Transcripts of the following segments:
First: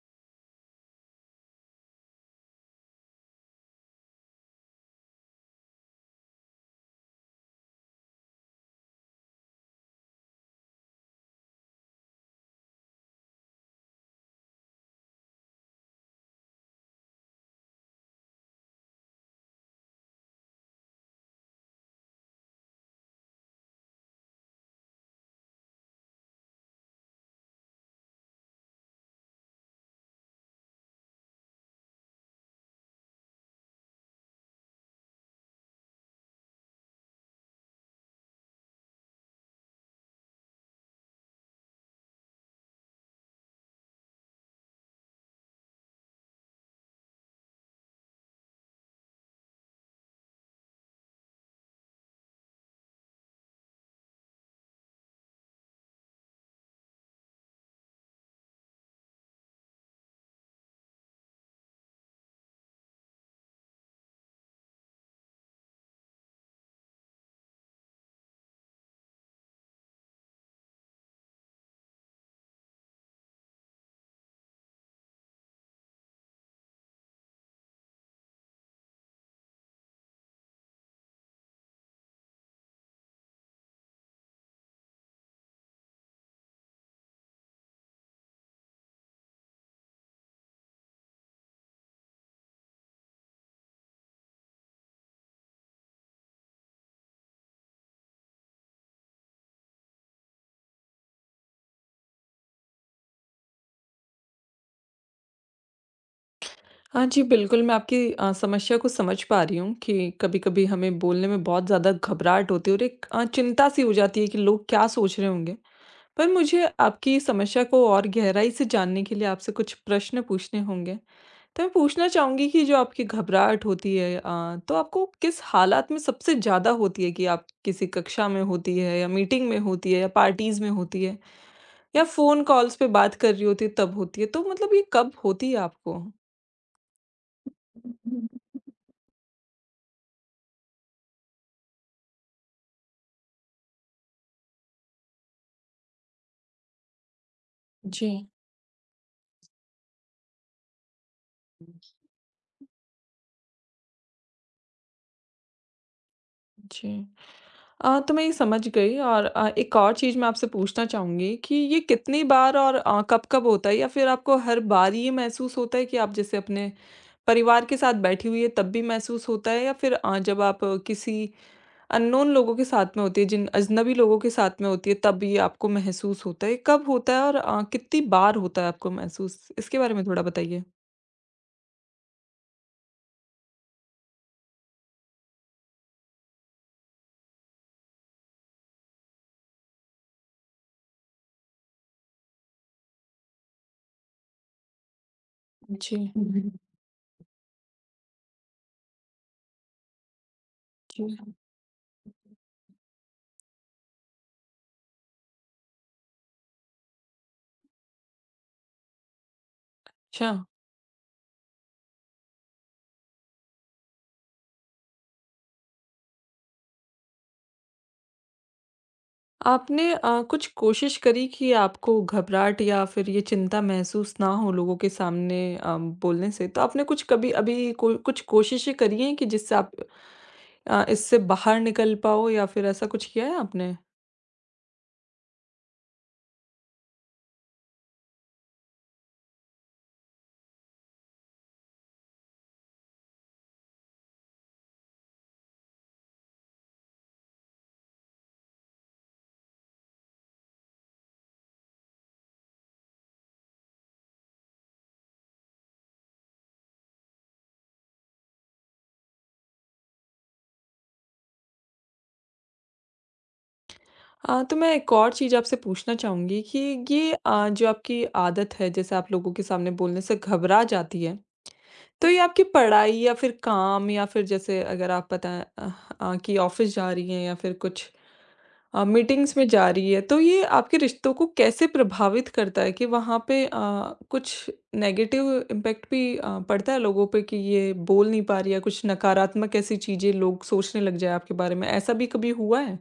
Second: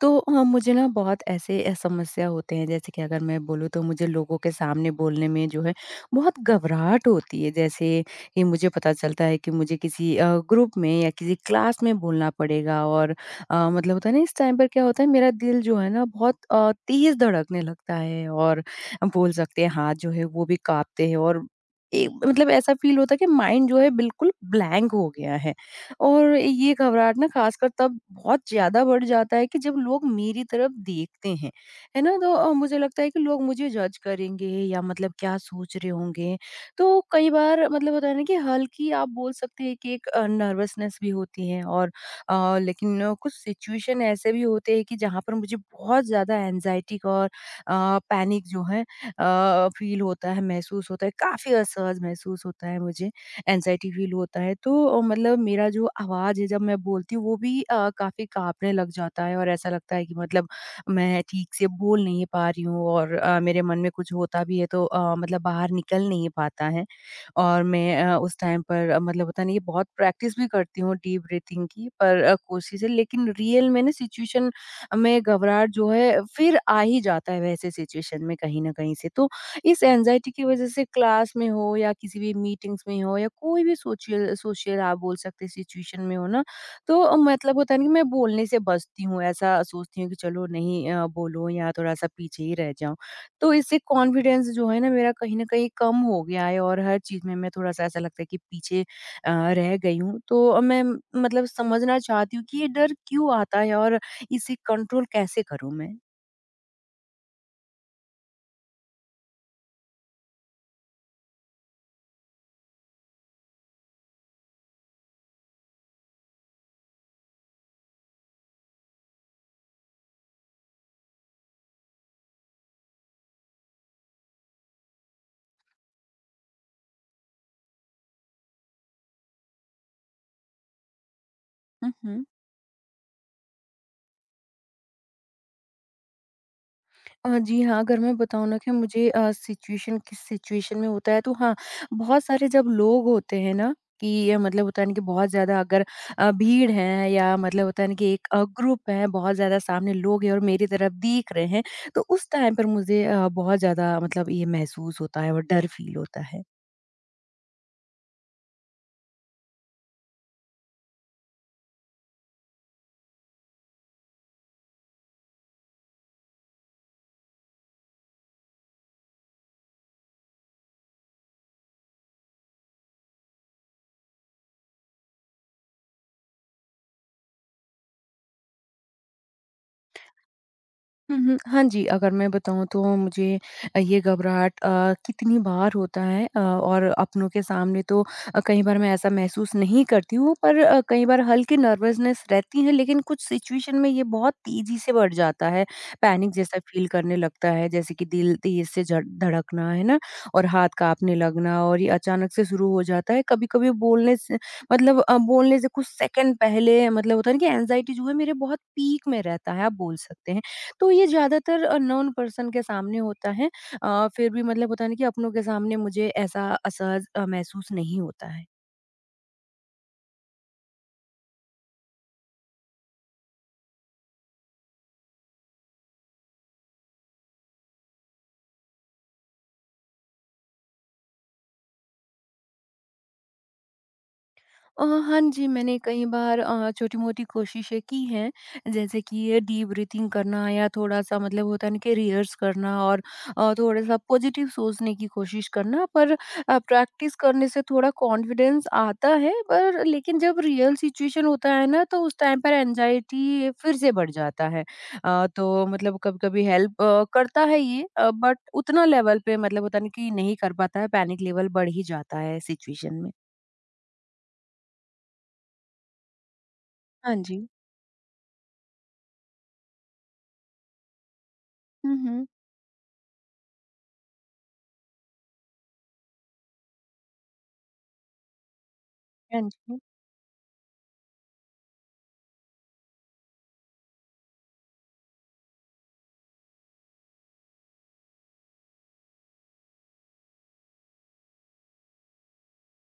मुझे ना बहुत ऐसे समस्या होते हैं जैसे कि अगर मैं बोलूँ तो मुझे लोगों के सामने बोलने में जो है बहुत घबराहट होती है। जैसे ये मुझे पता चलता है कि मुझे किसी ग्रुप में या किसी क्लास में बोलना पड़ेगा और मतलब होता है ना इस टाइम पर क्या होता है मेरा दिल जो है ना बहुत तेज़ धड़कने लगता है और हम बोल सकते हैं हाथ जो है वो भी काँपते हैं और एक मतलब ऐसा फ़ील होता है कि माइंड जो है बिल्कुल ब्लैंक हो गया है। और ये घबराहट ना खासकर तब बहुत ज़्यादा बढ़ जाता है कि जब लोग मेरी तरफ देखते हैं, है ना? तो मुझे लगता है कि लोग मुझे जज करेंगे या मतलब क्या सोच रहे होंगे। तो कई बार मतलब होता है ना कि हल्की आप बोल सकते हैं कि एक नर्वसनेस भी होती है और लेकिन कुछ सिचुएशन ऐसे भी होते हैं कि जहाँ पर मुझे बहुत ज़्यादा एंग्ज़ायटी और पैनिक जो है फ़ील होता है, महसूस होता है, काफ़ी असहज महसूस होता है मुझे। एंग्ज़ायटी फ़ील होता है। तो मतलब मेरा जो आवाज़ है जब मैं बोलती हूँ वो भी काफ़ी काँपने लग जाता है और ऐसा लगता है कि मतलब मैं ठीक से बोल नहीं पा रही हूँ और मेरे मन में कुछ होता भी है तो मतलब बाहर निकल नहीं पाता है। और मैं उस टाइम पर मतलब होता नहीं है बहुत प्रैक्टिस भी करती हूँ डीप ब्रीथिंग की पर कोशिश है लेकिन रियल में ना सिचुएशन में घबराहट जो है फिर आ ही जाता है वैसे सिचुएशन में कहीं न कहीं से। तो इस एंग्जायटी की वज़ह से क्लास में हो या किसी भी मीटिंग्स में हो या कोई भी सोशल सोशल आप बोल सकते हैं सिचुएशन में हो ना, तो मतलब होता है ना कि मैं बोलने से बचती हूँ, ऐसा सोचती हूँ कि चलो नहीं बोलो या थोड़ा-सा पीछे ही रह जाऊँ। तो इससे कॉन्फिडेंस जो है ना मेरा कहीं न कहीं कम हो गया है और हर चीज़ में मैं थोड़ा-सा ऐसा लगता है कि पीछे रह गई हूँ। तो मैं मतलब समझना चाहती हूँ कि ये डर क्यों आता है और इसे कंट्रोल कैसे करूँ मैं? हाँ जी, बिल्कुल, मैं आपकी समस्या को समझ पा रही हूँ कि कभी-कभी हमें बोलने में बहुत ज़्यादा घबराहट होती है और एक चिंता-सी हो जाती है कि लोग क्या सोच रहे होंगे। पर मुझे आपकी समस्या को और गहराई से जानने के लिए आपसे कुछ प्रश्न पूछने होंगे। तो मैं पूछना चाहूँगी कि जो आपकी घबराहट होती है तो आपको किस हालात में सबसे ज़्यादा होती है कि आप किसी कक्षा में होती है या मीटिंग में होती है या पार्टीज़ में होती है हुँ, या हुँ। फ़ोन कॉल्स पे बात कर रही होती है तब होती है? तो मतलब ये कब होती है आपको? जी हाँ, अगर मैं बताऊँ ना कि मुझे अ, सिचुएशन किस सिचुएशन में होता है तो हाँ, बहुत सारे जब लोग होते हैं ना कि ये मतलब होता है ना कि बहुत ज़्यादा अगर भीड़ है या मतलब होता है ना जी। कि एक ग्रुप है, बहुत ज़्यादा सामने लोग हैं और मेरी तरफ देख रहे हैं, तो उस टाइम पर मुझे बहुत ज़्यादा मतलब ये महसूस होता है और डर फ़ील होता है। जी। तो मैं ये समझ गई और एक और चीज़ मैं आपसे पूछना चाहूँगी कि ये कितनी बार और कब-कब होता है या फिर आपको हर बार ये महसूस होता है कि आप जैसे अपने परिवार के साथ बैठी हुई है तब भी महसूस होता है या फिर जब आप किसी अननोन लोगों के साथ में होती है, जिन अजनबी लोगों के साथ में होती है तब ये आपको महसूस होता है? कब होता है और कितनी बार होता है आपको महसूस? इसके बारे में थोड़ा बताइए। हुँ, हुँ। हाँ जी, अगर मैं बताऊँ तो मुझे ये घबराहट कितनी बार होता है और अपनों के सामने तो कई बार मैं ऐसा महसूस नहीं करती हूँ, पर कई बार हल्की नर्वसनेस रहती है, लेकिन कुछ सिचुएशन में ये बहुत तेज़ी से बढ़ जाता है। जी। हुँ, पैनिक हुँ। जैसा फ़ील करने लगता है, जैसे कि दिल तेज़ से झड़ धड़कना, है ना? और हाथ काँपने जी, लगना और ये अचानक से शुरू हो जाता है। कभी-कभी बोलने से मतलब बोलने से कुछ सेकंड पहले मतलब होता है ना कि एंग्ज़ायटी जो है मेरे बहुत पीक में रहता है, आप बोल अच्छा। सकते हैं। तो ये ज़्यादातर अननोन पर्सन के सामने होता है फिर भी मतलब होता है ना कि अपनों के सामने मुझे ऐसा असहज महसूस नहीं होता है। आपने कुछ कोशिश करी कि आपको घबराहट या फिर ये चिंता महसूस ना हो लोगों के सामने बोलने से? तो आपने कुछ कभी अभी को कुछ कोशिशें करी हैं कि जिससे आप इससे बाहर निकल पाओ या फिर ऐसा कुछ किया है आपने? हाँ जी, मैंने कई बार छोटी-मोटी कोशिशें की हैं, जैसे कि ये डीप ब्रीथिंग करना या थोड़ा-सा मतलब होता है ना कि रिहर्स करना और थोड़ा-सा पॉजिटिव सोचने की कोशिश करना। पर प्रैक्टिस करने से थोड़ा कॉन्फिडेंस आता है, पर लेकिन जब रियल सिचुएशन होता है ना, तो उस टाइम पर एंग्जायटी फिर से बढ़ जाता है। तो मतलब कभी-कभी हेल्प करता है ये बट उतना लेवल पे मतलब होता है ना कि नहीं कर पाता है, पैनिक लेवल बढ़ ही जाता है सिचुएशन में। तो मैं एक और चीज़ आपसे पूछना चाहूँगी कि ये हाँ जी। जो आपकी आदत है जैसे आप लोगों के सामने बोलने से घबरा जाती है, हुँ, तो ये हुँ। आपकी पढ़ाई या फिर काम या फिर जैसे अगर आप पता कि ऑफ़िस जा रही हैं या फिर कुछ मीटिंग्स हाँ में जा जी। रही है, तो ये आपके रिश्तों को कैसे प्रभावित करता है कि वहाँ पे कुछ नेगेटिव इम्पैक्ट भी पड़ता है लोगों पे कि ये बोल नहीं पा रही है, कुछ नकारात्मक ऐसी चीज़ें लोग सोचने लग जाए आपके बारे में, ऐसा भी कभी हुआ है?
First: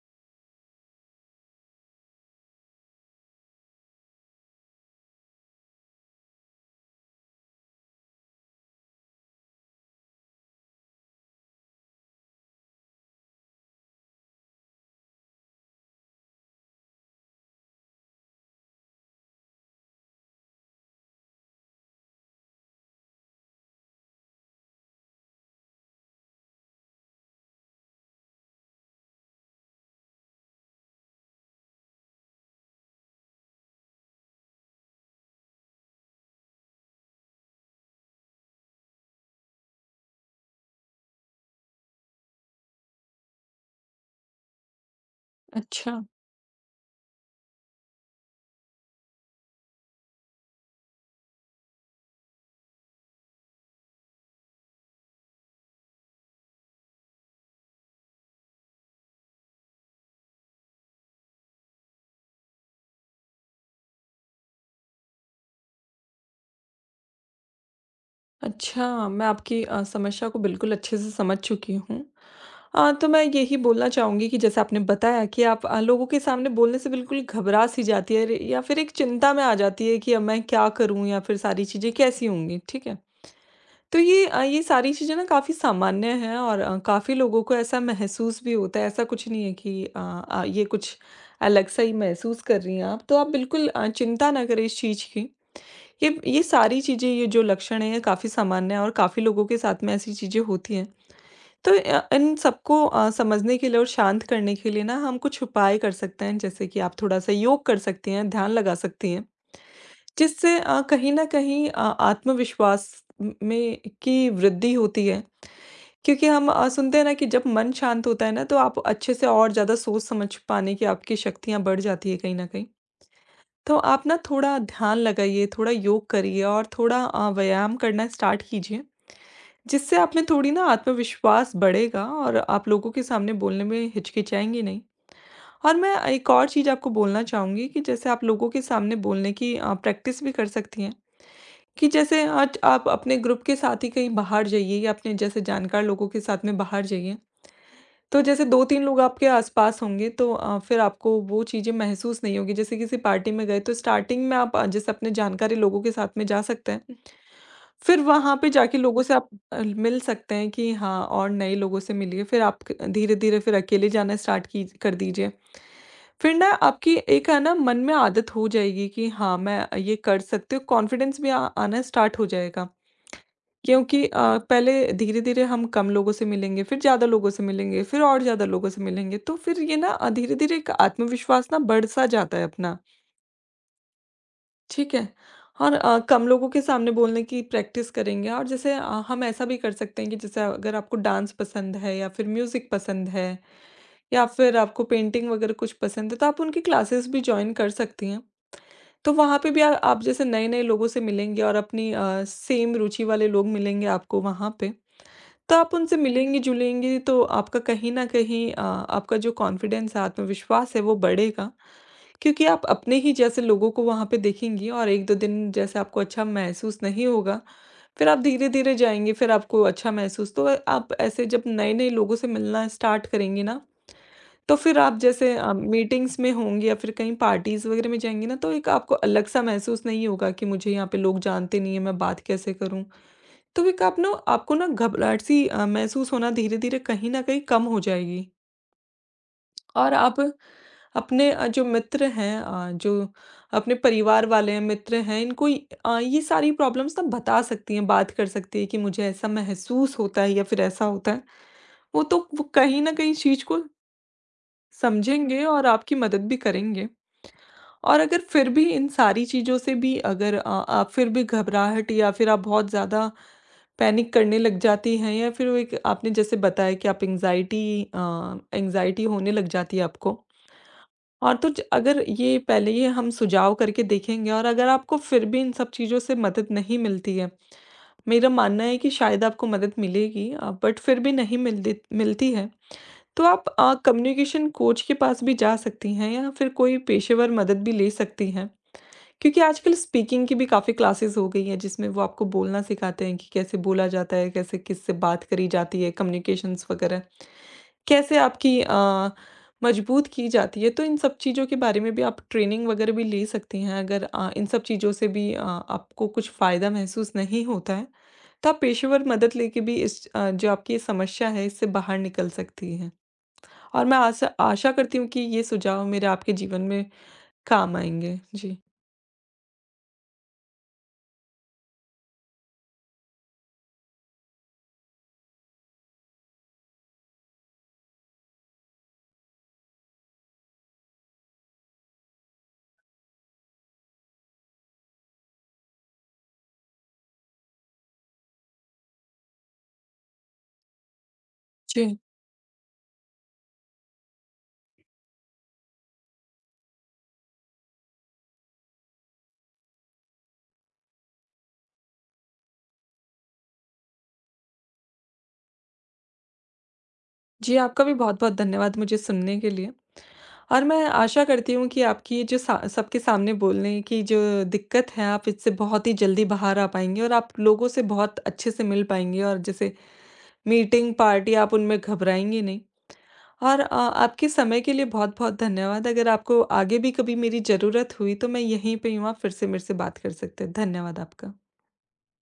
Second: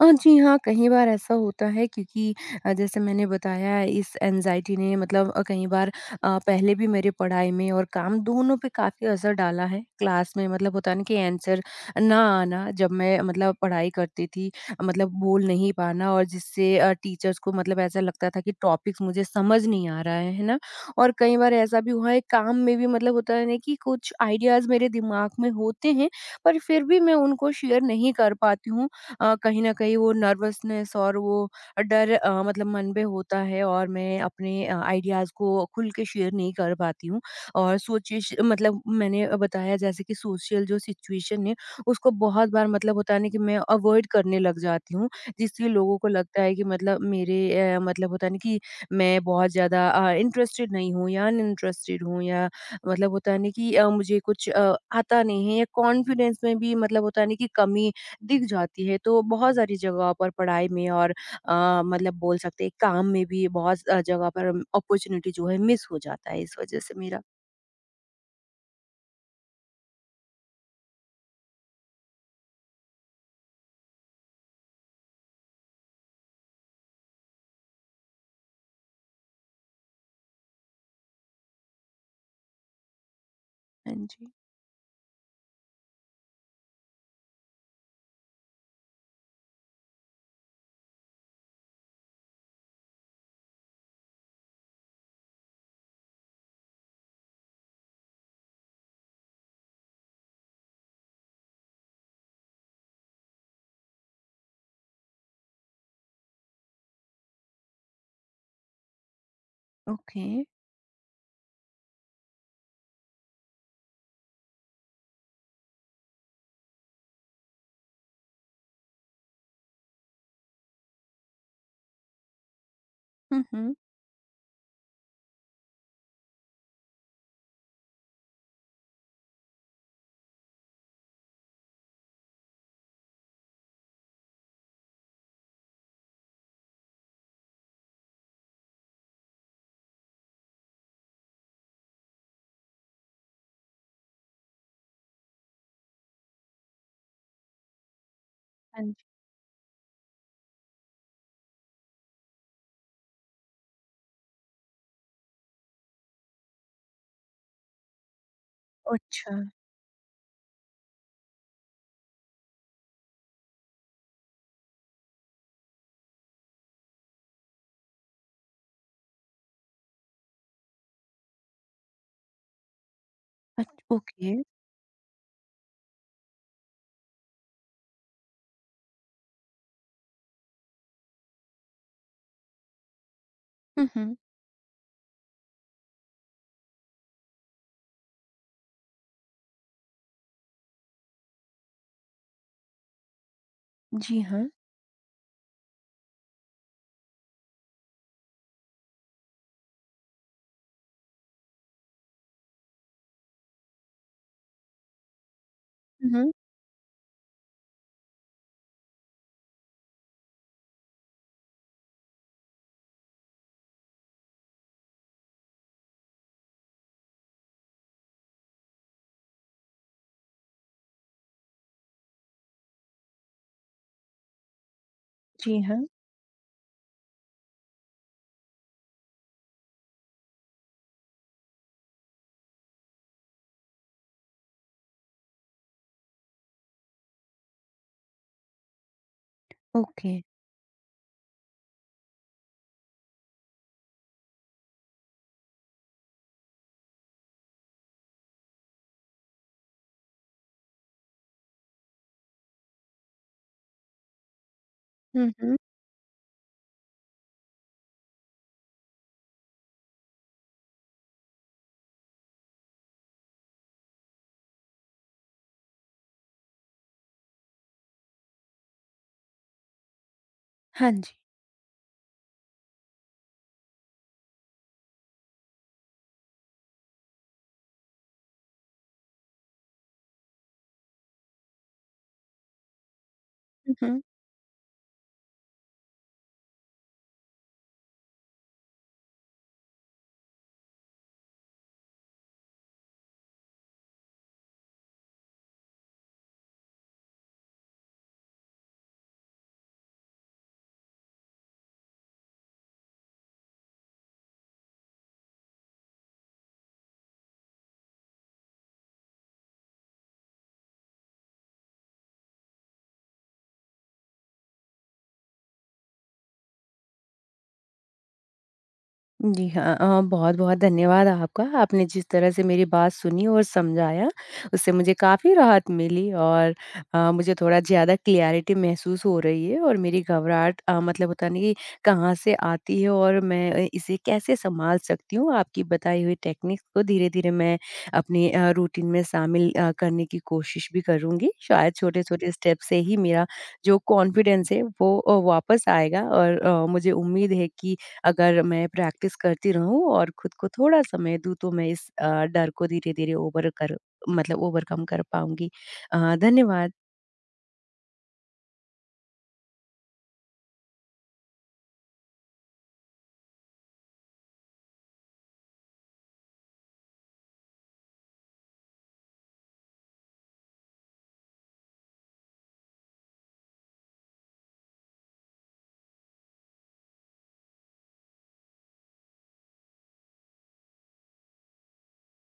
जी हाँ, कई बार ऐसा होता है क्योंकि जैसे मैंने बताया इस एंग्ज़ायटी ने मतलब कई बार पहले भी मेरी पढ़ाई में और काम दोनों पे काफ़ी असर डाला है। क्लास में मतलब होता है ना कि आंसर ना आना जब मैं मतलब पढ़ाई करती थी मतलब बोल नहीं पाना और जिससे टीचर्स को मतलब ऐसा लगता था कि टॉपिक्स मुझे समझ नहीं आ रहा है ना? और कई बार ऐसा भी हुआ है काम में भी मतलब होता है ना कि कुछ आइडियाज़ मेरे दिमाग में होते हैं पर फिर भी मैं उनको शेयर नहीं कर पाती हूँ कहीं न कहीं वो नर्वसनेस और वो डर मतलब मन में होता है और मैं अपने आइडियाज़ को खुल के शेयर नहीं कर पाती हूँ। और सोचिश मतलब मैंने बताया जैसे कि सोशल जो सिचुएशन है, उसको बहुत बार मतलब होता है ना कि मैं अवॉइड करने लग जाती हूँ, जिससे अच्छा। लोगों को लगता है कि मतलब मेरे मतलब होता है ना कि मैं बहुत ज़्यादा इंटरेस्टेड नहीं हूँ या अनइंटरेस्टेड हूँ या मतलब होता है ना कि मुझे कुछ आता नहीं है या कॉन्फिडेंस में भी मतलब होता है ना कि कमी दिख जाती है। तो बहुत सारी जगह पर पढ़ाई में और अ, मतलब बोल सकते हैं काम में भी बहुत जगह पर अपॉर्चुनिटी जो है मिस हो जाता है इस वजह से मेरा। अच्छा, मैं आपकी समस्या को बिल्कुल अच्छे से समझ चुकी हूँ। तो मैं यही बोलना चाहूँगी कि जैसे आपने बताया कि आप लोगों के सामने बोलने से बिल्कुल घबरा-सी जाती है रे या फिर एक चिंता में आ जाती है कि अब मैं क्या करूँ या फिर सारी चीज़ें कैसी होंगी, ठीक है? हाँ तो ये जी। ये सारी चीज़ें ना काफ़ी सामान्य हैं और काफ़ी लोगों को ऐसा महसूस भी होता है। ऐसा कुछ नहीं है कि ये कुछ अलग सा ही महसूस कर रही हैं आप। तो आप बिल्कुल चिंता ना करें इस चीज़ की। ये सारी चीज़ें, ये जो लक्षण हैं, ये काफ़ी सामान्य हैं और काफ़ी लोगों के साथ में ऐसी चीज़ें होती हैं। तो इन सबको समझने के लिए और शांत करने के लिए ना हम कुछ उपाय कर सकते हैं। जैसे कि आप थोड़ा-सा योग कर सकती हैं, ध्यान लगा सकती हैं। ओके। जिससे कहीं न कहीं आत्मविश्वास म में की वृद्धि होती है। क्योंकि हम सुनते हैं ना कि जब मन शांत होता है ना तो आप अच्छे से और ज़्यादा सोच समझ पाने की आपकी शक्तियाँ बढ़ जाती है कहीं न कहीं। हुँ, हुँ। तो आप ना थोड़ा ध्यान लगाइए, थोड़ा योग करिए और थोड़ा व्यायाम करना स्टार्ट कीजिए, जिससे आप में थोड़ी ना आत्मविश्वास बढ़ेगा और आप लोगों के सामने बोलने में हिचकिचाएँगे नहीं। और मैं एक और चीज़ आपको बोलना चाहूँगी कि जैसे आप लोगों के सामने बोलने की प्रैक्टिस भी कर सकती हैं। कि जैसे आज आप अपने ग्रुप के साथ ही कहीं बाहर जाइए या अपने जैसे जानकार लोगों के साथ में बाहर जाइए, तो जैसे 2-3 हाँ लोग जी। आपके आसपास होंगे तो फिर आपको वो चीज़ें महसूस नहीं होगी। जैसे किसी पार्टी में गए तो स्टार्टिंग में आप जैसे अपने जानकारी लोगों के साथ में जा सकते हैं। फिर वहाँ पे जाके लोगों से आप अच्छा। मिल सकते हैं कि हाँ और नए लोगों से मिलिए। फिर आप क धीरे-धीरे फिर अकेले जाना स्टार्ट कीज कर दीजिए। फिर ना आपकी एक है ना मन में आदत हो जाएगी कि हाँ, मैं ये कर सकती हूँ, कॉन्फिडेंस भी आ आना स्टार्ट हो जाएगा। अच क्योंकि ओके। पहले धीरे-धीरे हम कम लोगों से मिलेंगे, फिर ज़्यादा लोगों से मिलेंगे, फिर और ज़्यादा लोगों से मिलेंगे, तो फिर ये ना धीरे-धीरे एक आत्मविश्वास ना बढ़-सा जाता है अपना, हुँ, हुँ। ठीक है? और कम लोगों के सामने बोलने की प्रैक्टिस करेंगे और जैसे हम ऐसा भी कर सकते हैं कि जैसे अगर आपको डांस पसंद है या फिर म्यूज़िक पसंद है जी या हाँ। फिर आपको पेंटिंग वगैरह कुछ पसंद है, तो आप उनकी क्लासेस भी जॉइन कर सकती हैं। तो वहाँ पे भी आ आप जैसे नए-नए लोगों से मिलेंगे और अपनी सेम रुचि वाले लोग मिलेंगे आपको वहाँ पे। तो आप उनसे हुँ, हुँ। मिलेंगी-जुलेंगी तो आपका कहीं न कहीं आपका जो कॉन्फिडेंस है, आत्मविश्वास है वो बढ़ेगा, क्योंकि आप अपने ही जैसे लोगों को वहाँ पे देखेंगी और 1-2 दिन जैसे आपको अच्छा महसूस नहीं होगा, फिर आप धीरे-धीरे जाएँगी, फिर आपको अच्छा महसूस तो आप ऐसे जब नए-नए लोगों से मिलना स्टार्ट करेंगी ना, तो फिर आप जैसे जी हाँ। मीटिंग्स में होंगी या फिर कहीं पार्टीज़ वगैरह में जाएँगी ना, तो एक आपको अलग-सा महसूस नहीं होगा कि मुझे यहाँ पे लोग जानते नहीं हैं, मैं बात कैसे करूँ? तो एक आप ना आपको ना घबराहट सी महसूस होना धीरे-धीरे कहीं न कहीं कम हो जाएगी और ओके। आप अपने जो मित्र हैं जो अपने परिवार वाले हैं, मित्र हैं, इनको ये सारी प्रॉब्लम्स ना बता सकती हैं, बात कर सकती हैं कि मुझे ऐसा महसूस होता है या फिर ऐसा होता है। वो कहीं न कहीं इस चीज़ को हुँ, समझेंगे हुँ। और आपकी मदद भी करेंगे। और अगर फिर भी इन सारी चीज़ों से भी अगर आप फिर भी घबराहट या फिर आप बहुत ज़्यादा पैनिक करने लग जाती हैं या फिर वो एक आपने जैसे बताया कि आप एंग्जाइटी एंग्जाइटी होने लग जाती है आपको हाँ जी। और तो अगर ये पहले ये हम सुझाव करके देखेंगे और अगर आपको फिर भी इन सब चीज़ों से मदद नहीं मिलती है मेरा मानना है कि शायद आपको मदद मिलेगी बट फिर भी नहीं मिलती मिलती है तो आप हुँ, हुँ। कम्युनिकेशन कोच के पास भी जा सकती हैं या फिर कोई पेशेवर मदद भी ले सकती हैं क्योंकि आजकल स्पीकिंग की भी काफ़ी क्लासेस हो गई हैं जिसमें वो आपको बोलना सिखाते हैं कि कैसे बोला जाता है, कैसे किससे बात करी जाती है, कम्युनिकेशंस वगैरह, कैसे आपकी मजबूत की जाती है। तो इन सब चीज़ों के बारे में भी आप ट्रेनिंग वगैरह भी ले सकती हैं अगर इन सब चीज़ों से भी आपको कुछ फ़ायदा महसूस नहीं होता है, तो आप पेशेवर मदद लेके भी इस जो आपकी ये समस्या है इससे बाहर निकल सकती हैं। और मैं आशा आशा करती हूँ कि ये सुझाव मेरे आपके जीवन में काम आएँगे। जी। जी हाँ, बहुत-बहुत धन्यवाद आपका। आपने जिस तरह से मेरी बात सुनी और समझाया, उससे मुझे काफ़ी राहत मिली और मुझे थोड़ा ज़्यादा क्लैरिटी महसूस हो रही है और मेरी घबराहट मतलब पता नहीं कहाँ से आती है और मैं इसे कैसे सँभाल सकती हूँ। आपकी बताई हुई टेक्निक्स को धीरे-धीरे मैं अपने रूटीन में शामिल करने की कोशिश भी करूँगी। शायद जी। छोटे-छोटे स्टेप से ही मेरा जो कॉन्फिडेंस है वो वापस आएगा और मुझे उम्मीद है कि अगर मैं प्रैक्टिस करती रहूँ और खुद को थोड़ा समय दूँ तो मैं इस डर को धीरे-धीरे ओवरकम कर पाऊँगी। धन्यवाद। जी, आपका भी बहुत-बहुत धन्यवाद मुझे सुनने के लिए और मैं आशा करती हूँ कि आपकी ये जो सा सबके सामने बोलने की जो दिक्कत है, आप इससे बहुत ही जल्दी बाहर आ पाएँगे और आप लोगों से बहुत अच्छे से मिल पाएँगे और जैसे मीटिंग, पार्टी आप उनमें घबराएँगे नहीं और आपके समय के लिए बहुत-बहुत धन्यवाद। अगर आपको आगे भी कभी मेरी ज़रूरत हुई, तो मैं यहीं पे हूँ, आप फिर से मेरे से बात कर सकते हैं। धन्यवाद आपका।